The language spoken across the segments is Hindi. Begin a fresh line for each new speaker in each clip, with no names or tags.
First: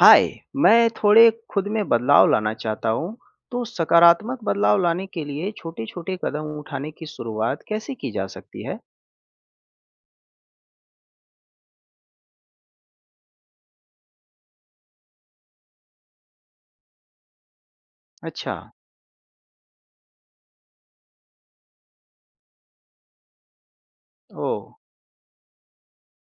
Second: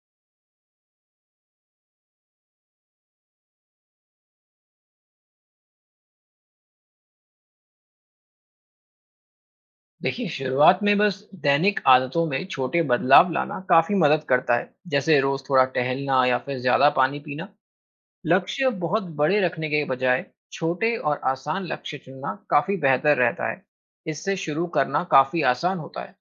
हाय। मैं थोड़े खुद में बदलाव लाना चाहता हूँ। तो सकारात्मक बदलाव लाने के लिए छोटे छोटे कदम उठाने की शुरुआत कैसे की जा सकती है?
देखिए शुरुआत में बस दैनिक आदतों में छोटे बदलाव लाना काफी मदद करता है, जैसे रोज थोड़ा टहलना या फिर ज्यादा पानी पीना।
अच्छा।
लक्ष्य बहुत बड़े रखने के बजाय छोटे और आसान लक्ष्य चुनना काफी बेहतर रहता है। इससे
ओ।
शुरू करना काफी आसान होता है।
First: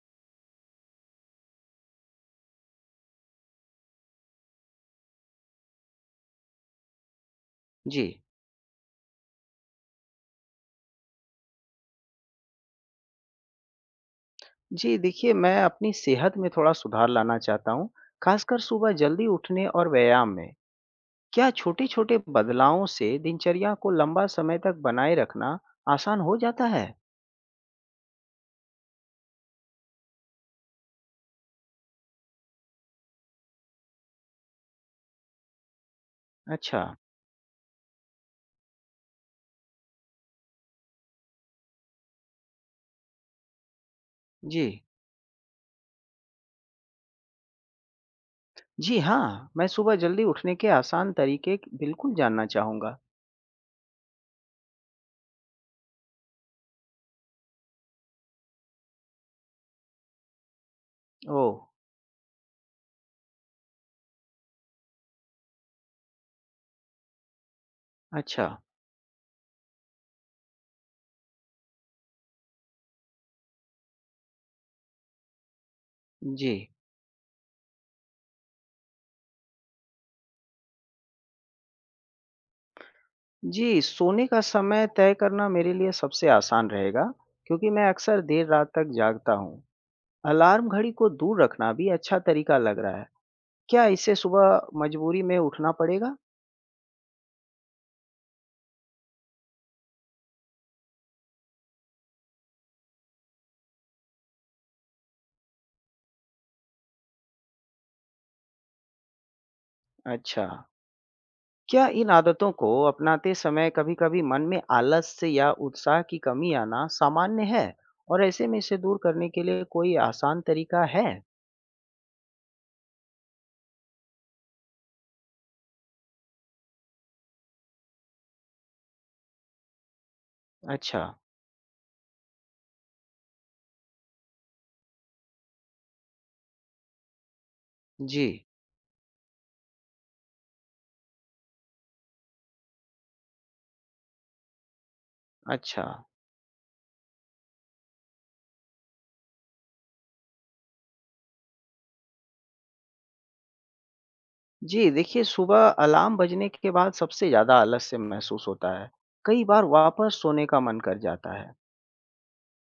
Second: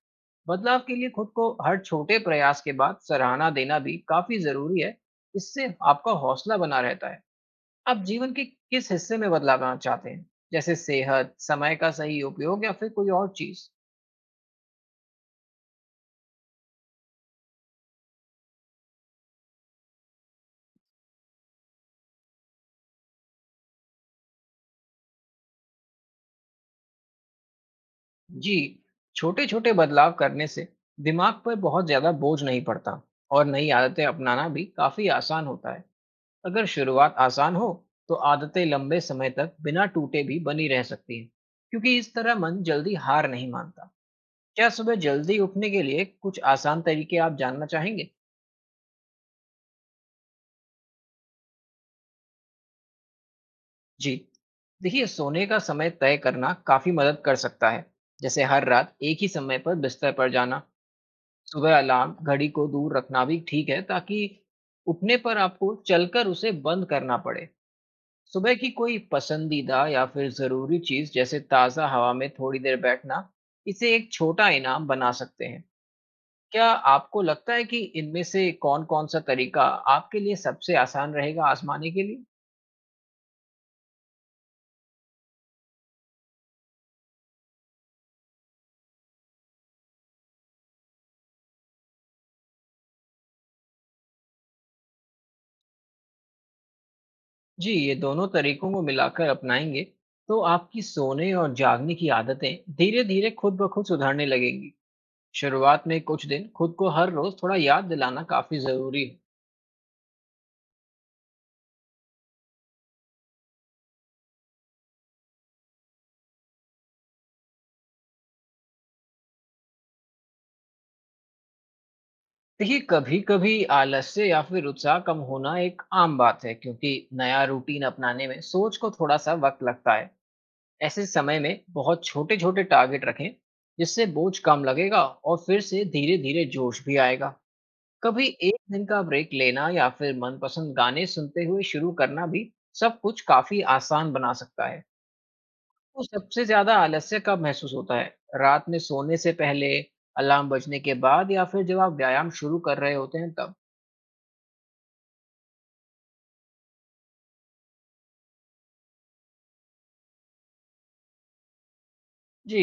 बदलाव के लिए खुद को हर छोटे प्रयास के बाद सराहना देना भी काफी जरूरी है। इससे आपका हौसला बना रहता है। आप
जी।
जीवन के किस हिस्से में बदलाव लाना चाहते हैं? जैसे सेहत, समय का सही उपयोग या फिर कोई और चीज।
जी देखिए, मैं अपनी सेहत में थोड़ा सुधार लाना चाहता हूँ, खासकर सुबह जल्दी उठने और व्यायाम में। क्या छोटे छोटे बदलावों से दिनचर्या को लंबा समय तक बनाए रखना आसान हो जाता है?
जी, छोटे छोटे बदलाव करने से दिमाग पर बहुत ज्यादा बोझ नहीं पड़ता और नई आदतें अपनाना भी काफी आसान होता है। अगर
अच्छा।
शुरुआत आसान हो तो आदतें लंबे समय तक बिना टूटे भी बनी रह सकती हैं, क्योंकि इस तरह मन जल्दी हार नहीं मानता।
जी।
क्या सुबह जल्दी उठने के लिए कुछ आसान तरीके आप जानना चाहेंगे?
जी हाँ, मैं सुबह जल्दी उठने के आसान तरीके बिल्कुल जानना चाहूँगा।
जी, देखिए सोने का समय तय करना काफी मदद कर सकता है, जैसे हर रात एक ही समय पर बिस्तर पर जाना।
ओ।
सुबह अलार्म घड़ी को दूर रखना भी ठीक है, ताकि उठने पर आपको चलकर उसे बंद करना पड़े।
अच्छा।
सुबह की कोई पसंदीदा या फिर ज़रूरी चीज़, जैसे ताज़ा हवा में थोड़ी देर बैठना, इसे एक छोटा इनाम बना सकते हैं।
जी।
क्या आपको लगता है कि इनमें से कौन-कौन सा तरीका आपके लिए सबसे आसान रहेगा आज़माने के लिए?
जी, सोने का समय तय करना मेरे लिए सबसे आसान रहेगा, क्योंकि मैं अक्सर देर रात तक जागता हूँ। अलार्म घड़ी को दूर रखना भी अच्छा तरीका लग रहा है। क्या इससे सुबह मजबूरी में उठना पड़ेगा?
जी, ये दोनों तरीकों को मिलाकर अपनाएँगे, तो आपकी सोने और जागने की आदतें धीरे-धीरे खुद ब खुद सुधरने लगेंगी। शुरुआत में कुछ दिन खुद को हर रोज थोड़ा याद दिलाना काफी जरूरी है।
अच्छा। क्या इन आदतों को अपनाते समय कभी-कभी मन में आलस्य या उत्साह की कमी आना सामान्य है? और ऐसे में इसे दूर करने के लिए कोई आसान तरीका है?
देखिए, कभी कभी आलस्य या फिर उत्साह कम होना एक आम बात है, क्योंकि नया रूटीन अपनाने में सोच को थोड़ा सा वक्त लगता है।
अच्छा।
ऐसे समय में बहुत छोटे छोटे टारगेट रखें, जिससे बोझ कम लगेगा और फिर से धीरे धीरे जोश भी आएगा।
जी।
कभी एक दिन का ब्रेक लेना या फिर मनपसंद गाने सुनते हुए शुरू करना भी सब कुछ काफी आसान बना सकता है।
अच्छा।
को सबसे ज़्यादा आलस्य कब महसूस होता है? रात में सोने से पहले, अलार्म बजने के बाद या फिर जब आप व्यायाम शुरू कर रहे होते हैं तब?
जी देखिए, सुबह अलार्म बजने के बाद सबसे ज़्यादा आलस्य महसूस होता है। कई बार वापस सोने का मन कर जाता है।
जी,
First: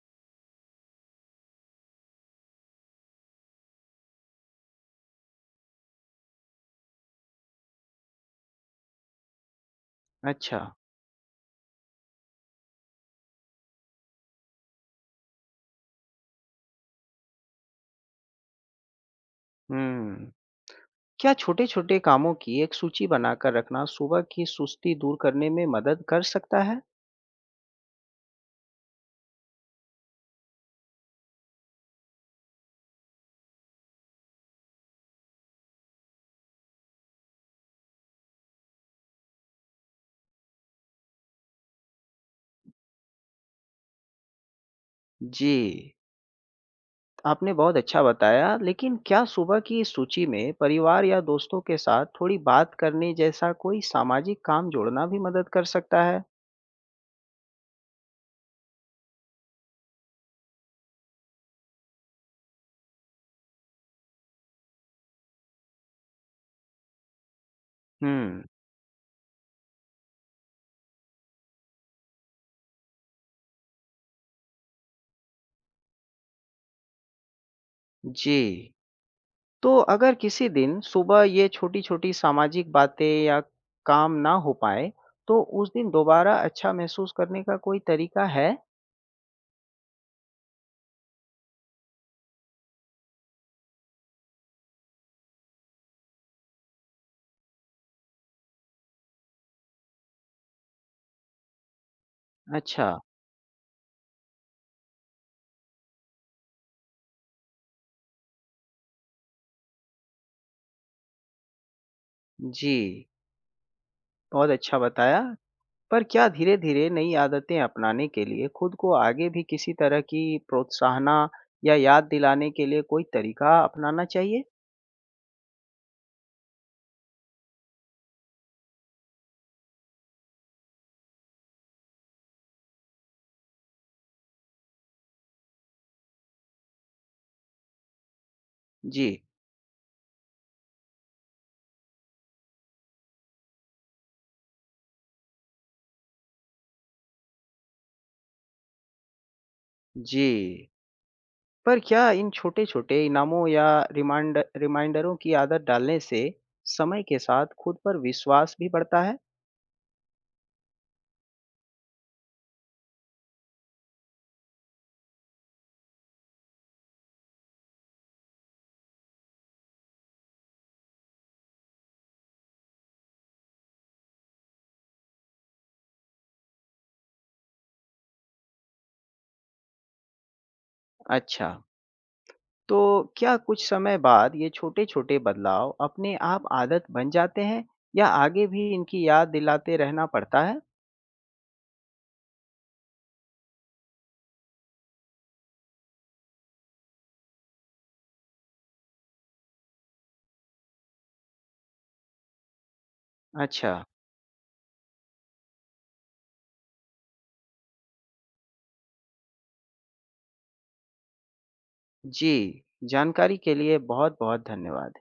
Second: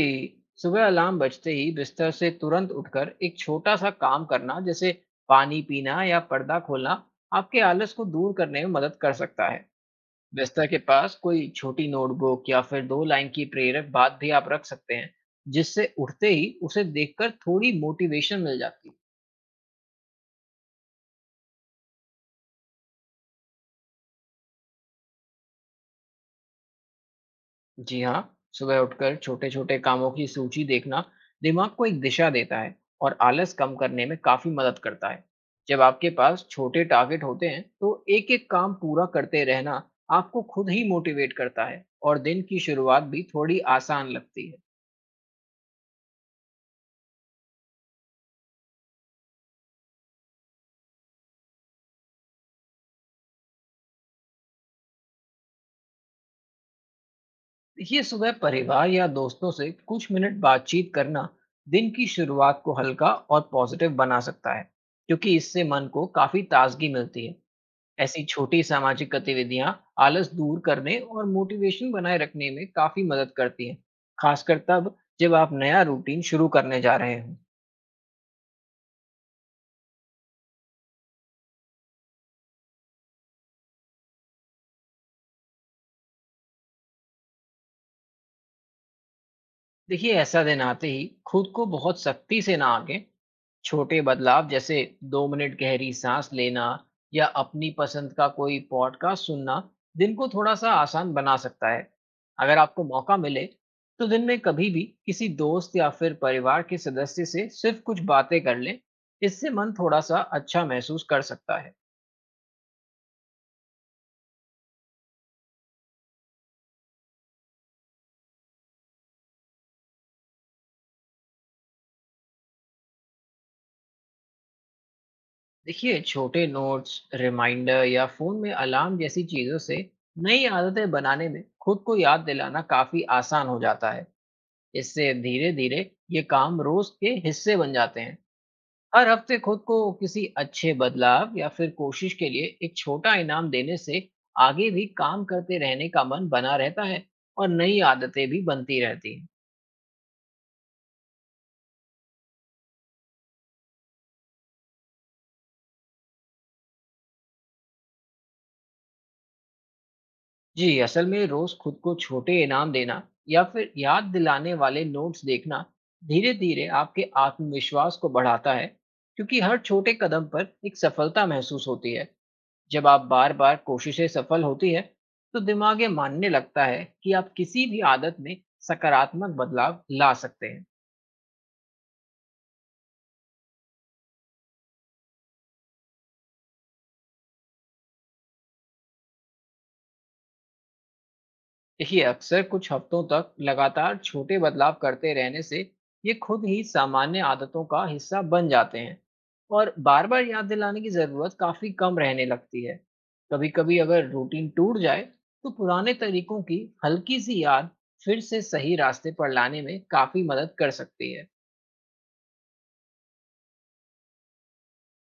सुबह अलार्म बजते ही बिस्तर से तुरंत उठकर एक छोटा-सा काम करना, जैसे पानी पीना या पर्दा खोलना, आपके आलस को दूर करने में मदद कर सकता है।
अच्छा।
बिस्तर के पास कोई छोटी नोटबुक या फिर 2 लाइन की प्रेरक बात भी आप रख सकते हैं, जिससे उठते ही उसे देखकर थोड़ी मोटिवेशन मिल जाती है।
हुँ। क्या छोटे-छोटे कामों की एक सूची बनाकर रखना सुबह की सुस्ती दूर करने में मदद कर सकता है?
जी हाँ, सुबह उठकर छोटे-छोटे कामों की सूची देखना दिमाग को एक दिशा देता है और आलस कम करने में काफी मदद करता है। जब आपके पास छोटे टारगेट होते हैं, तो एक-एक काम पूरा करते रहना आपको खुद ही मोटिवेट करता है और दिन की शुरुआत भी थोड़ी आसान लगती है।
जी, आपने बहुत अच्छा बताया, लेकिन क्या सुबह की इस सूची में परिवार या दोस्तों के साथ थोड़ी बात करने जैसा कोई सामाजिक काम जोड़ना भी मदद कर सकता है?
देखिए, सुबह परिवार या दोस्तों से कुछ मिनट बातचीत करना दिन की शुरुआत को हल्का और पॉजिटिव बना सकता है, क्योंकि इससे मन को काफी ताजगी मिलती है। ऐसी
हुँ।
छोटी सामाजिक गतिविधियां आलस दूर करने और मोटिवेशन बनाए रखने में काफी मदद करती हैं, खासकर तब जब आप नया रूटीन शुरू करने जा रहे हों।
जी। तो अगर किसी दिन सुबह ये छोटी-छोटी सामाजिक बातें या काम ना हो पाए, तो उस दिन दोबारा अच्छा महसूस करने का कोई तरीका है?
देखिए, ऐसा दिन आते ही खुद को बहुत सख्ती से ना आके, छोटे बदलाव जैसे 2 मिनट गहरी सांस लेना या अपनी पसंद का कोई पॉडकास्ट सुनना दिन को थोड़ा सा आसान बना सकता है। अगर आपको
अच्छा।
मौका मिले तो दिन में कभी भी किसी दोस्त या फिर परिवार के सदस्य से सिर्फ कुछ बातें कर लें, इससे मन थोड़ा सा अच्छा महसूस कर सकता है।
जी, बहुत अच्छा बताया। पर क्या धीरे-धीरे नई आदतें अपनाने के लिए खुद को आगे भी किसी तरह की प्रोत्साहना या याद दिलाने के लिए कोई तरीका अपनाना चाहिए?
देखिए, छोटे नोट्स, रिमाइंडर या फोन में अलार्म जैसी चीजों से नई आदतें बनाने में खुद को याद दिलाना काफी आसान हो जाता है। इससे धीरे धीरे ये काम रोज के हिस्से बन जाते हैं।
जी।
हर हफ्ते खुद को किसी अच्छे बदलाव या फिर कोशिश के लिए एक छोटा इनाम देने से आगे भी काम करते रहने का मन बना रहता है और नई आदतें भी बनती रहती हैं।
जी। पर क्या इन छोटे-छोटे इनामों या रिमाइंडरों की आदत डालने से समय के साथ खुद पर विश्वास भी बढ़ता है?
जी, असल में रोज खुद को छोटे इनाम देना या फिर याद दिलाने वाले नोट्स देखना धीरे धीरे आपके आत्मविश्वास को बढ़ाता है, क्योंकि हर छोटे कदम पर एक सफलता महसूस होती है। जब आप बार बार कोशिशें सफल होती है, तो दिमाग ये मानने लगता है कि आप किसी भी आदत में सकारात्मक बदलाव ला सकते हैं।
अच्छा, तो क्या कुछ समय बाद ये छोटे-छोटे बदलाव अपने आप आदत बन जाते हैं या आगे भी इनकी याद दिलाते रहना पड़ता है?
देखिए, अक्सर कुछ हफ्तों तक लगातार छोटे बदलाव करते रहने से ये खुद ही सामान्य आदतों का हिस्सा बन जाते हैं और बार बार याद दिलाने की ज़रूरत काफ़ी कम रहने लगती है। कभी
अच्छा।
कभी अगर रूटीन टूट जाए, तो पुराने तरीकों की हल्की सी याद फिर से सही रास्ते पर लाने में काफ़ी मदद कर सकती है।
जी, जानकारी के लिए बहुत-बहुत धन्यवाद।